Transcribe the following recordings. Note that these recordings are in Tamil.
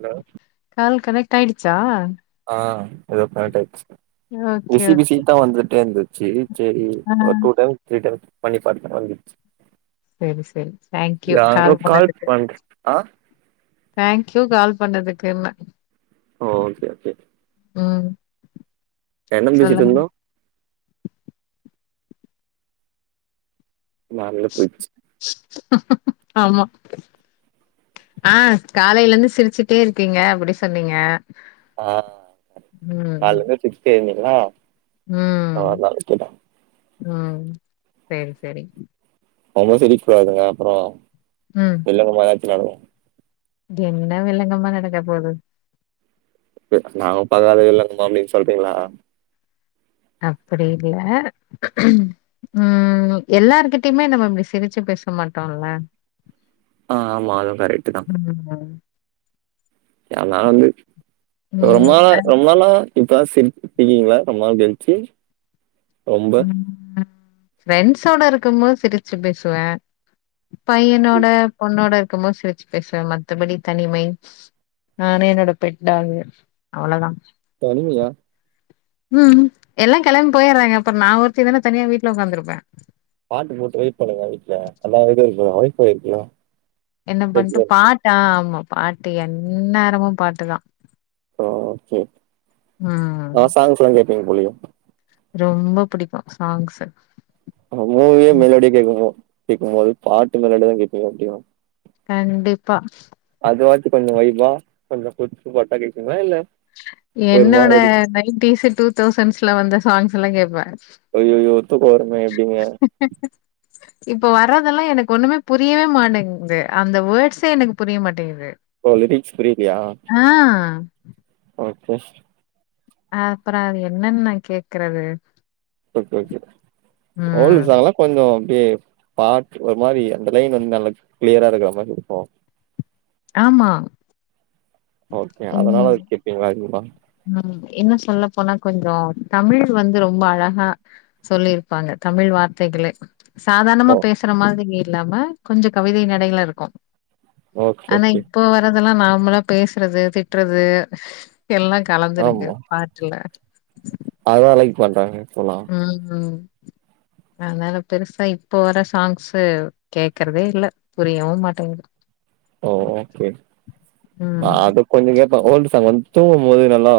ஹலோ கால் கனெக்ட் ஆயிடுச்சா ஆ எதோ கனெக்ட் ஆயிட்ச்சு ஓகே பிசி பிசி ஓகே தா வந்துட்டே இருந்துச்சி சேரி ஆ ஒரு டூ டைம்ஸ் த்ரீ டைம்ஸ் பண்ணி காமிக்ர மாரி இருந்ச்சு செரி செரி தேங்க்யூ கால் பண்ணதுக்கு பண்ற ஆ தேங்க்யூ கால் பண்ணதுக்குன்ன ஓ ஓகே ஓகே ம் என்னெங் சொல்லுங்க பேசிட்டிருந்தோ நால்ல போயிட்ச்சு ஆமா ஆ காலையில இருந்து சிரிச்சுட்டே இருக்கீங்க அப்டி சொன்னீங்க ஆம் ம் காலேலிர்ந்து சிரிச்சிட்டே இருந்தேங்க்ளா ம் ம் சேரி சேரிங் ரொம்ப சிரிக் கூடாதுங்க அப்பறோ உம் இல்லங்க [unintelligible] என்ன வில்லங்கமா நடக்கப் போது நாங்களும் பாக்காத வில்லங்கமா அப்டின் சொல்டீங்களா அப்படி இல்ல ம் எல்லாருகிட்டயுமே நம்ம இப்டி சிரிச்சு பேச மாட்டோல்ல ஆ ஆமா அதுவு கரெக்ட்டு தா ம் அதனால வந்து ரொம் ம் நாளா ரொம் நாளா இப்பதா சிரி டிக்கிங்க்ளா ரொம்ப நாள் கழிச்சி ரொம்ப ம் ஃப்ரெண்ட்ஸோட இருக்கும்போது சிரிச்சு பேசுவே பையனோட பொண்ணோட இருக்கும்போது சிரிச்சு பேசுவே மத்தபடி தனிமை நானு என்னோட பெட் டாக்கு அவ்ளோதா தனிமையா ம்ம் எல்லா கெளம்ப் போயறாங்க அப்பறோ நா ஒருத்தி தானே தனியா வீட்ல ஒக்காந்திருப்பே பாட்டு போட்டு வய்ப் பண்ணுங்க வீட்ல அதா அமைதியா [unintelligible] என்ன பண்ட்டு பாட்டா ஆமா பாட்டு எந்நேரமு பாட்டுதா ஓக்கே ம் ஆ சாங்க்ஸ்லா கேப்பிங் போலியே ரொம்ப புடிக்கு சாங்க்ஸ்சு அப்ப மூவியே மெலோடியா கேட்கும்போ கேக்கும்போது பாட்டு மெலோடியதா கேட்பீங்க எப்டியு கண்டிப்பா அது வாச்சி கொஞ்சோ வய்பா கொஞ்சோ குத்து பாட்டா கேப்பிங்க்ளா இல்ல ஒரு என்னோட மாதிரி நைன்டீஷ் டூ தௌசண்ட்ஸ்ல வந்த சாங்ஸ்ல்லா கேப்பே ஐய்யயோ ஒத்து போறம எப்டிங்க ஹ இப்ப வர்றதெல்லா எனக்கு ஒண்ணுமே புரியவே மாட்டேங்குது அந்த வேர்ட்ஸே எனக்கு புரிய மாட்டேங்குது ஓ லிரிக்ஸ் புரியலா ஆ ஓகே அ அப்பற அது என்னன்னு நா கேக்குறது ஓகே ஓகே ஓல்டு ம் சாங்க கொஞ்ச அப்டியே பார்ட் ஒரு மாரி அந்த லைன் வந்து நல்லா கிளியரா இருக்குற மாரி இருக்கு ஆமா ஓகே அதனால ம் அது கேட்டீங்களா இருந்தா ம் இன்னு சொல்ல போனா கொஞ்சோ தமிழ் வந்து ரொம்ப அழகா சொல்லியிருப்பாங்க தமிழ் வார்த்தைகளே சாதாரணமா ஓ பேசுற மாதிரி இல்லாம கொஞ்சோ கவிதை நடையில இருக்கு ஓகே ஆனா ஓகே இப்போ வர்றதெல்லா நார்மலா பேசுறது திட்டுறது எல்லா கலந்துருக்கு பாட்டுல அதுதா லைக் பண்றாங்க இப்போல்லா ம் அதனால பெருசா இப்போ வர சாங்ஸூ கேக்குறதே இல்ல புரியவு மாட்டேங்குது ஓ ஓகே நா ம் அது கொஞ்சோ கேப்பே ஓல்டு சாங்கு வந்து தூங்கும் போது நல்லா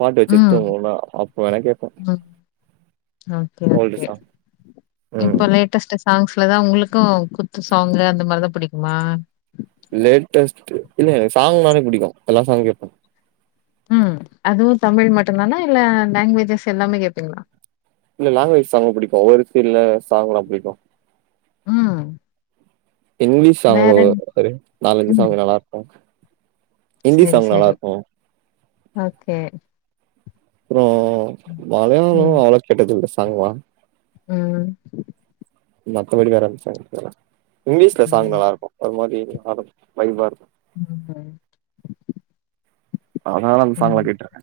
பாட்டு வச்சு ம் தூங்குவனா அப்போ வேணா கேப்போ ம் ஓகே ஓகே சாங் ம் இப்ப லே டஸ்ட் சாங்ஸ்லதா உங்களுக்கு குத்து சாங்கு அந்த மாரிதா புடிக்குமா லேட்டஸ்ட் இல்ல எனக்கு சாங் நாலே புடிக்கு எல்லா சாங்கு கேப்பே ம் அதுவு தமிழ் மட்டுதானா இல்ல லாங்குவேஜஸ் எல்லாமே கேப்பீங்களா இல்ல லாங்குவேஜ் சாங்கு புடிக்கு ஒவ்வொரு ஃபீல்ட்ல சாங்கலா புடிக்கு ம் ஹிந்தி சாங்கு வேற ஒரு நாலஞ்சு சாங்கு நல்லா இருக்கு ஹிந்தி சரி சாங் நல்லா சரி இருக்கு ஓகே அப்புறோ மலையாளோ ம் அவ்ளோ கேட்டதில்ல சாங்ளா ம் மத்தபடி வேறெந்த சாங்கு கேட்டது இல்ல இங்கிலீஷ்ல சாங் ம் நல்லா இருக்கு அது மாதி வைபா இருக்கு ம் அதனால அந்த ம் சாங்லா கேட்ருக்கே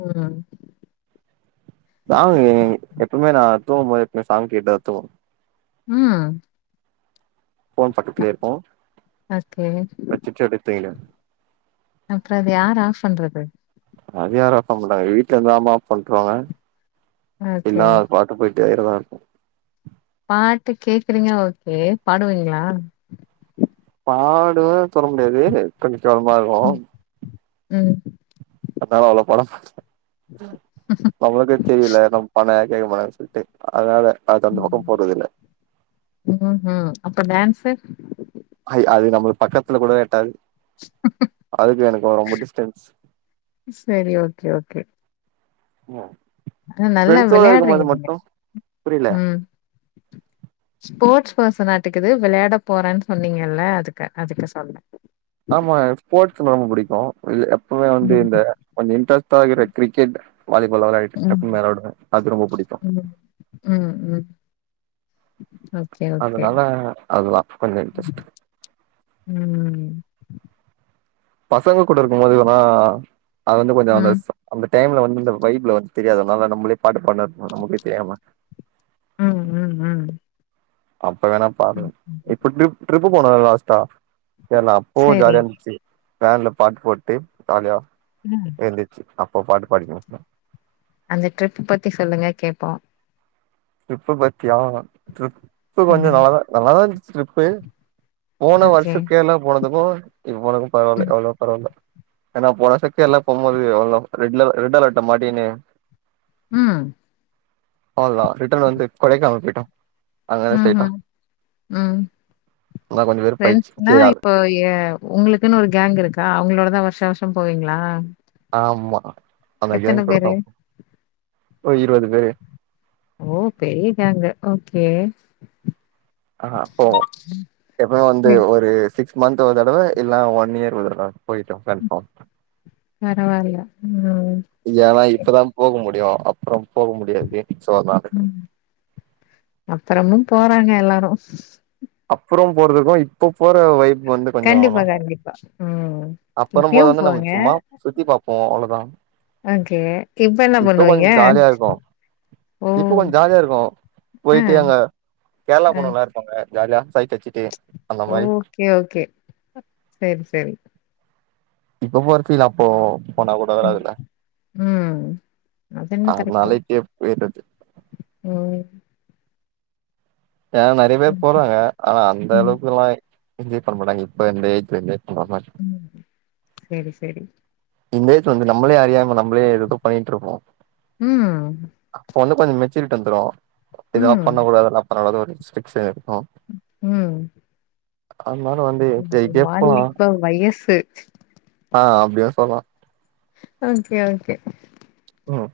ம் சாங்கு எப்பவுமே நா தூங்கும் போது எப்பவுமே சாங் கேட்டு தா தூங்குவே ம் ஃபோன் பக்கத்துலயே இருக்கு ஓகே வச்சிட்டு அப்டியே தூங்கினுவே அப்புறோ அத யாரு ஆஃப் பண்றது அத யாரு ஆஃப் பண்ண மாட்டாங்க வீட்டுல இருந்தா அம்மா ஆஃப் பண்ருவாங்க இல்ல ஓகே அது பாட் ட்டேதா இருக்கு பாட்டு கேக்குறீங்க ஓகே பாடுவீங்களா பாடுவே சொல்ல முடியாது கொஞ்ச கேவலமா இருக்கு ம் ம் அத்தால அவ்ளோ பணோ நம்மளுக்கே தெரில நம்ம பணம் கேட்க பனன்னு சொல்ட்டு அதனால அதுக்கு அந்த பக்கோ போறதில்ல ம் ஹு அப்ப டான்ஸு அது அது நம்ம பக்கத்துல கூட எட்டாது அதுக்கு எனக்கு ரொம்ப டிஸ்டன்ஸ் செரி ஓகே ஓகே ஆனா நல்லா ஃப்ரண்ட்ஸோட இருக்கும்போது விளையாடுறீங்க நீங்க மட்டு புரில ம் ஸ்போர்ட்ஸ் பெர்சன் ஆட்டுக்குது விளாட போறேன்னு சொன்னீங்கல்ல அதுக்கு அதுக்கு சொன்ன ஆமா ஸ்போர்ட்ஸ்னா ரொம்ப புடிக்கு எப்பமே வந்து இந்த ம் கொஞ்ச இன்ட்ரெஸ்ட் ஆகிற கிரிக்கெட் வாலிபால் வெளாடிட்டு டக்குனு ம் மேல ஓடுவ அது ரொம்ப புடிக்கு ம் ம் ம் ஓகே ஓகே அதனால அது லா கொஞ்ச இன்ட்ரெஸ்ட் ம் பசங்க கூட இருக்கம்போதுவன்னா அது வந்து கொஞ்ச ம் அந்த ம் அந்த டைம்ல வந்து இந்த வைப்ல வந்து தெரியாது அதனால நம்பளே பாட்டு பாட்னா நமக்கே தெரியாம ம் ம் ம் அப்ப வேணா பாருங்க இப்ப டிப் ட்ரிப் போன லாஸ்டா கேர்ளா அப்போ சரி ஜாலியா இருந்துச்சு வேன்ல பாட்டு போட்டு ஜாலியா ம் எந்திச்சு அப்போ பாட்டு பாடிக்கினு அந்த ட்ரிப் பத்தி சொல்லுங்க கேப்போ ட்ரிப்பு பத்தியா ட்ரிப் ட்ரிப்பு கொஞ்ச ம் நல்லா தா இருந்துச்சு ட்ரிப்பு போன ஓகே வருஷ கேரளா போனதுக்கு இப் போனது பரவால ம் எவ்ளோ பரவால ஏன்னா போன வர்ச கேர்ளா போம்போது எவ்ளோ ரெட்ல ரெட் அலட்ல மாட்டீனு ம் அவ்லா ரிட்டன் வந்து கொடைக்கானல் போய்ட்டோ ம் ஹும் ம் அதா கொஞ்ச வெறுப்பாயிடுச்சு ஃப்ரண்ட்ஸ்னா சேர் இப்போ ஏ உங்களுக்குன்னு ஒரு கேங் இருக்கா அவங்களோடதா வருஷா வருஷ போவீங்களா ஆமா அந்த எத்தன கேங் கூட பேரு தா ஒரு இரவது பேரு ஓ பெரிய கேங்கு ஓகே ஆ போ எப்பமே வந்து சரி ஒரு சிக்ஸ் மந்த் ஒரு தடவ இல்ல ஒன் இயர் ஒரு தடவ போய்ட்டோ கன்ஃபார்ம் பரவால்ல ம் ஏன்னா இப்பதா போக முடியு அப்புறோ போக முடியாது சோ அதா ம் அப்புறமு போறாங்க எல்லாரு அப்புறோ போறதுக்கு இப்ப போற வைப் வந்து கண்டிப்பா [unintelligible] கண்டிப்பா ம் அப்புறோ இப்பயு போறதந்த நம் போங்க சும்மா சுத்தி பாப்போ அவ்ளதா ஓகே இப்ப என்ன பண்ணுவீங்க ஓ இப்போ கொஞ்ச ஜாலியா இருக்கு ஆ போய்ட்டு அங்க கேரளா ஆ பொண்ணுங்கல்லா இரு பாங்க ஜாலியா சைட் அச்சிட்டு அந்த மாரி ஓகே ஓகே சரி சரி இப்ப போறதுக்கு அப்போ போனா கூட ம் வராதுல ம் அது என்னமோ கரெக்ட் தா அத்னால இப்பே போய்றது ம் அனா நெறைய பேர் ம் போறாங்க ஆனா அந்த ம் அளவுக்கு எல்லா [unintelligible] பண்ண மாட்டாங்க இப்ப வந்து [unintelligible] பண்றாங்க ம் சேரி சேரி இந்த ஏஜ்ல வந்து நம்மளே அறியாம நம்மளே ஏதோதோ பண்ணிட் இருப்போ ம் அப்ப வந்து கொஞ்சொ மெச்சூரிட்டி வந்துரு இதலா ம் பண்ணக்கூடாதுல்ல அதனால அது ஒரு ரெஸ்ட்ரிக்ஸன் இருக்கூ ம் அதனால வந்து இது வாலிப [unintelligible] வயசு ஆ அப்டியு சொல்லலா ஓகே ஓகே ம்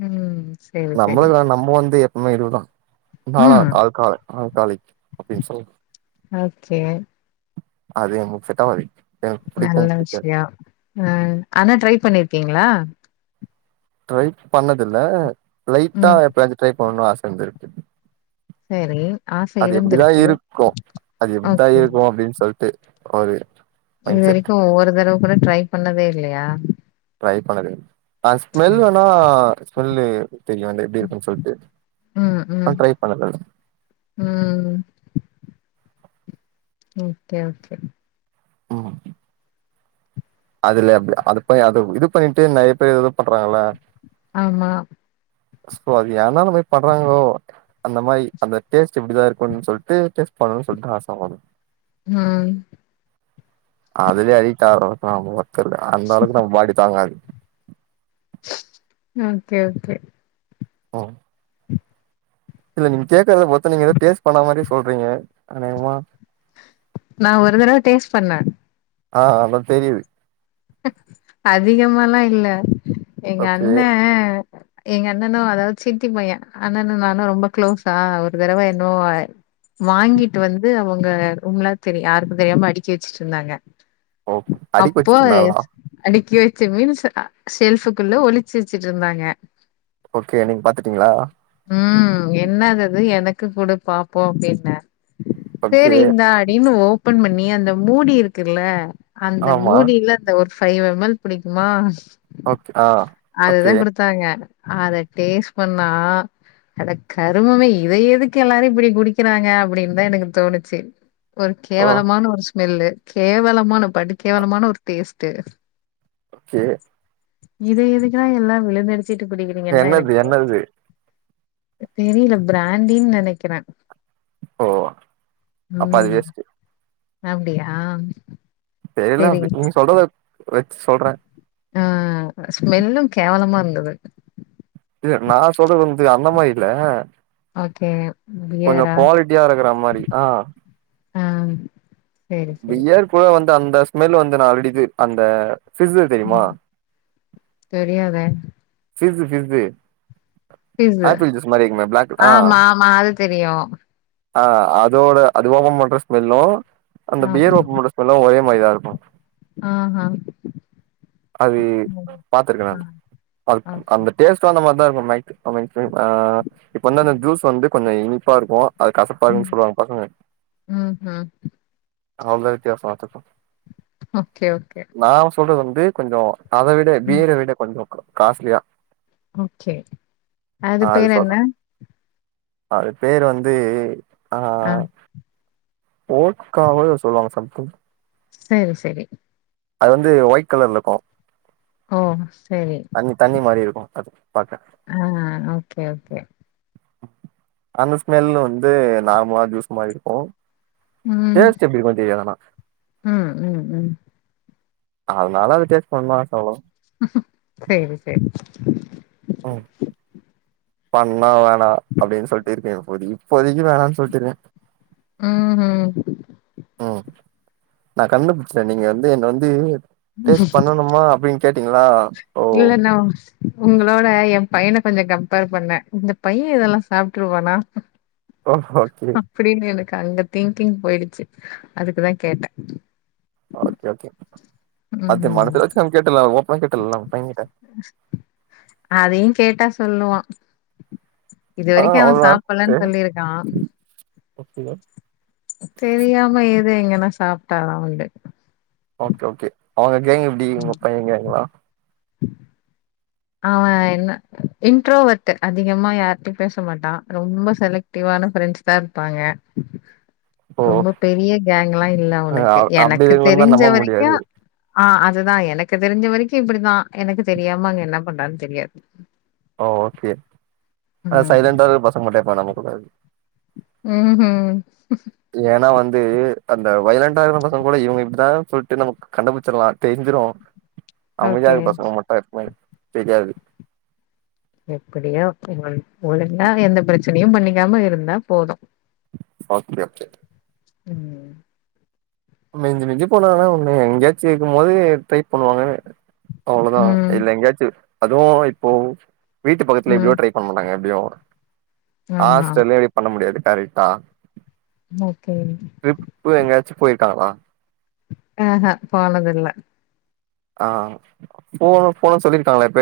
ம் சரி சரி நம்மளுக்குலா நம்ப வந்து எப்புமே இதுதா ம் நான்ஆல்கா ஆல்காலிக் ஆல்காலிக் அப்டின் சொல் ஓகே அது நமக் செட்டாவாது நல்ல விஷயொ ஆ ஆனா ட்ரை பண்ணிர்க்கீங்களா ட்ரை பண்ணதுல்ல லைட்டா ம் எப்பயாது ட்ரை பண்ணுனு ஆச இருந்திருக்கு சரி ஆச அது எப்பிடிதா இருந்திருக்கு இருக்கூ அது எப்பிடிதா ஓகே இருக்கூ அப்டின் சொல்ட்டு ஒரு இது மைண்ட் செட் வரைக்கூ ஒரு தடவ கூட ட்ரை பண்ணதே இல்லயா ட்ரை பண்ணது ஆ ஸ்மெல் வேணா ஸ்மெல்லு தெரியு அது எப்டி இருக்குன் சொல்ட்டு ம் ம் நா ம் ட்ரை பண்ணல ம் ஓகே ஓகே ஆமா அது லே அப்டி அது பேய் அது இது பண்ணிட்டு நெறய பேர் ஏதுவு பண்றாங்கள ஆமா அஸ்போவ்தி ஏந்தா அந்தமாறி பண்றாங்களோ அந்த மாயி அந்த டேஸ்டூ இப்டிதா இருக்குன்னு சொல்ட்டு டேஸ்ட் பண்ணனுன் சொல்ட்டு ஆச படு ஹான் அதுலே அடிட்டாவுர அளவுக்கல்லா நம ஒர்த் இல்ல அந்த அளவுக்கு நம்ம பாடி தாங்காது ம் கே ஓகே ஆ இல்ல நீங்க கேட்கறத பாத்தா நீங்க ஏதோ டேஸ்ட் பண்ண மாரி சொல்றீங்க அநேகமா நா ஒரு தடவ டேஸ்ட் பண்ணே ஆ அதா தெரியுது அதிகமாலா இல்ல எங்க ஓகே அண்ணே எங்க அண்ணனூ அதாவ்து சித்தி பையே அண்ணனு நானு ரொம்ப க்ளோஸ்ஸா ஒரு தடவ என்னோ வாங்கிட்டு வந்து அவுங்க ரூம்ல தெரி யாருக்கு தெரியாம அடிக்கி வச்சிட்ருந்தாங்க ஓ அடிக்க அப்போ வச்சுட்டு எ இருந்தாங்களா அடுக்கி வச்ச மீன்ஸ் ஷெல்ஃபக்குள்ள ஒளிச்சு வச்சுட்ருந்தாங்க ஓகே நீங்க பாத்துட்டீங்ளா ம் என்னாதது எனக்கு குடு பாப்போ அப்டின்னே ஓகே சேரி இந்தா அடின்னு ஓப்பன் பண்ணி அந்த மூடி இருக்குல்ல அந்த ஆமா மூடில அந்த ஒரு ஃபைவ் எம்எல் புடிக்குமா ஓக் ஆ ஓகே டத்தாங்க அத டேஸ்ட் பண்ணா அட கருமமே இத எதுக்கு எல்லாரூ இப்டி குடிக்கிறாங்க அப்டினுதா எனக்கு தோணுச்சு ஒரு ஓ கேவலமான ஒரு ஸ்மெல்லு கேவலமான படு கேவலமான ஒரு டேஸ்ட்டூ கே இத எதுக்குலா எல்லா விழுந்தடிச்சுட் குடிக்கிறீங்கனு தா என்னது எனக்கு தெரி என்னது தெரில பிராண்டினு நெனக்கிறே ஓ அப்ப அது உம் வேஸ்ட்டு அப்டியா தெரில சேரி அப்டி நீங்க சொல்றத வச்சு சொல்றே ஆ ஸ்மெல்லூ கேவலமா இருந்தது இல்ல நா சொல்றது வந்து அந்த மாயில ஓகே கொஞ்சோ பியரா? குவாலிட்டியா இருக்குற மாரி ஆ ஆ சேரி சேரி. பியர் கூல வந்து அந்த ஸ்மெலு வந்து நால்ரடி அந்த ஃப்ஸு தெரியுமா ம் தெரியாதே fizz fizz fizz apple juice மாறிருக்குமே ப்ளாக் ஆ ஆமா ஆமா அது தெரியு. ஆ அதோட அது ஓப்பம் பண்ற ஸ்மெல்லூ அந்த பியர் ஓகே. ஓப்பம்பண்ற ஸ்மெல்லூ ஒரே மாரிதா இருக்கூ ஆஹா அது ம் பாத்திருக்கே ஆ நானு அத் ஓகே. அந்த டேஸ்ட்ட் அந்த மாதிரிதான் இருக்கும் இப்ப வந்து அந்த ஜூஸ் வந்து கொஞ்சம் இனிப்பாருக்கும் அது கசப்பாருக்கு ம் பாங்கன்னு ம் சொல்லுவாங்க பக்கங்க ம்ஹ்ம். அவ்வளதான் வித்தியாசம்ப்ப ஓகே ஓகே நா சொல்றது வந்து கொஞ்சோ அத விட ம் பீயர விட கொஞ்சோ காஸ்ட்லியா ம் சேரி அது பேரு என்ன அது பேரு வந்து ஆ ஓட்கா வோ எதொ சொல்வாங்க சம்திங் சேரி சேரி அது வந்து ஒயிட் கலர்லருக்கு ஓ சேரி உம் தண்ணி மாரிருக்கும் அது பாக்க ம் ஓகே ஓகே அந்த ஸ்மெல் வந்து நார்மலா ஜூஸ் மாதி இருக்கு ம். டே்ஸ்ட்டு எப்டிருக்கு தெரியாதானா ம் ம் ம் அதுனால அது டேஸ்ட் பண்லா அவ்ளோதா சேரி சேரி ம் பண்ண வேணா அப்டின்னு சொல்லிட்டுருக்கேஇப்போதைக்கு இப்போதைக்கி வேணானு சொல்லிட்டுருக்கே ம்ஹும் ம் நா கண்டுபிடிச்சிட்டே நீங்க வந்து என்ன வந்து டேஸ்ட் பண்ணணுமா அப்டின்னு கேட்டீங்களா ஓ இல்ல நோ உங்களோட என் பையனை கொஞ்சோ கம்பேர் பண்ணன் இந்த பையன் இததெல்லா சாப்பிட்டுருவானா ஓ ஓகே அப்டின்னு எனக்கு அங்க திங்கிங் போயிடுச்சு அதுக்குதா கேட்டே ஓகே ஓகே அத ம். மனசுல வச்சுல கேட்டலா ஓப்பனா கேட்டலா உங்க பையகிட்ட அதையு கேட்டா சொல்லுவா இது வரைக்கு அவன் சாப்பிடலன்னு சொல்லியிருக்கா அப்டியே தெரியாம எது எங்கன்னா சாப்பிட்டாதா உண்டு ஓகே ஓகே அவங்க கேங்க எப்டி உங்க பையன் கேங்களா அவன் என்ன இன்ட்ரோவட்டு அதிகமா யாரிட்டையு பேசமாட்டா ரொம்ப செலக்ட் டிவ்வான ஃப்ரெண்ட்ஸ் தா இருப்பாங்க ஓ ரொம்ப பெரிய கேங் எல்லா இல்ல அவனுக்கு அப்டி எனக்கு இருக்குன்னு தா தெரிஞ்ச நம்ப வரைக்கு முடியாது ஆ அதுதா எனக்கு தெரிஞ்ச வரைக்கு இப்டித்தா எனக்கு தெரியாம அங்க என்ன பண்றான்னு தெரியாது ஓ ஓகே ஆ ம். சைலண்டா இருக்குற பசங்க மட்டு எப்போவு நம்ப கூடாது ம் ம் ஏன்னா வந்து அந்த வைலண்டா இருக்கற பசங்க கூட இவங்க இப்டிதான்னு சொல்லிட்டு நமக்கு கண்டுபிடிச்சிடலா தெரிஞ்சிரு அமைதியா ஓகே. இருக்கு பசங்க மட்டு எப்வுமே தெரியாது எப்படியோ உ ஒழுங்கா எந்த பிரச்சனையு பண்ணிக்காம இருந்தா போது ஓகே ஓகே ம் மிஞ்சி மிஞ்சி போனங்கனா ஒண்ணு எங்கயாச்சும் இருக்குபோது ட்ரை பண்ணுவாங்க அவ்ளோதா ம். இல்ல எங்கேயாச்சும் அதுவும் இப்போ வீட்டு பக்கத்துல எப்டியோ ம். ட்ரை பண்ண மாட்டாங்க எப்டியு ஆமா. ஹாஸ்டல்ல இப்டி பண்ண முடியாது கரெக்டா ஓகே ட்ரிப்பு எங்கயாச்சு போயிருக்காங்களா ம் ம் போனதில்ல. ஆ போ போனு சொல்லிருக்காங்களா எப்பயாது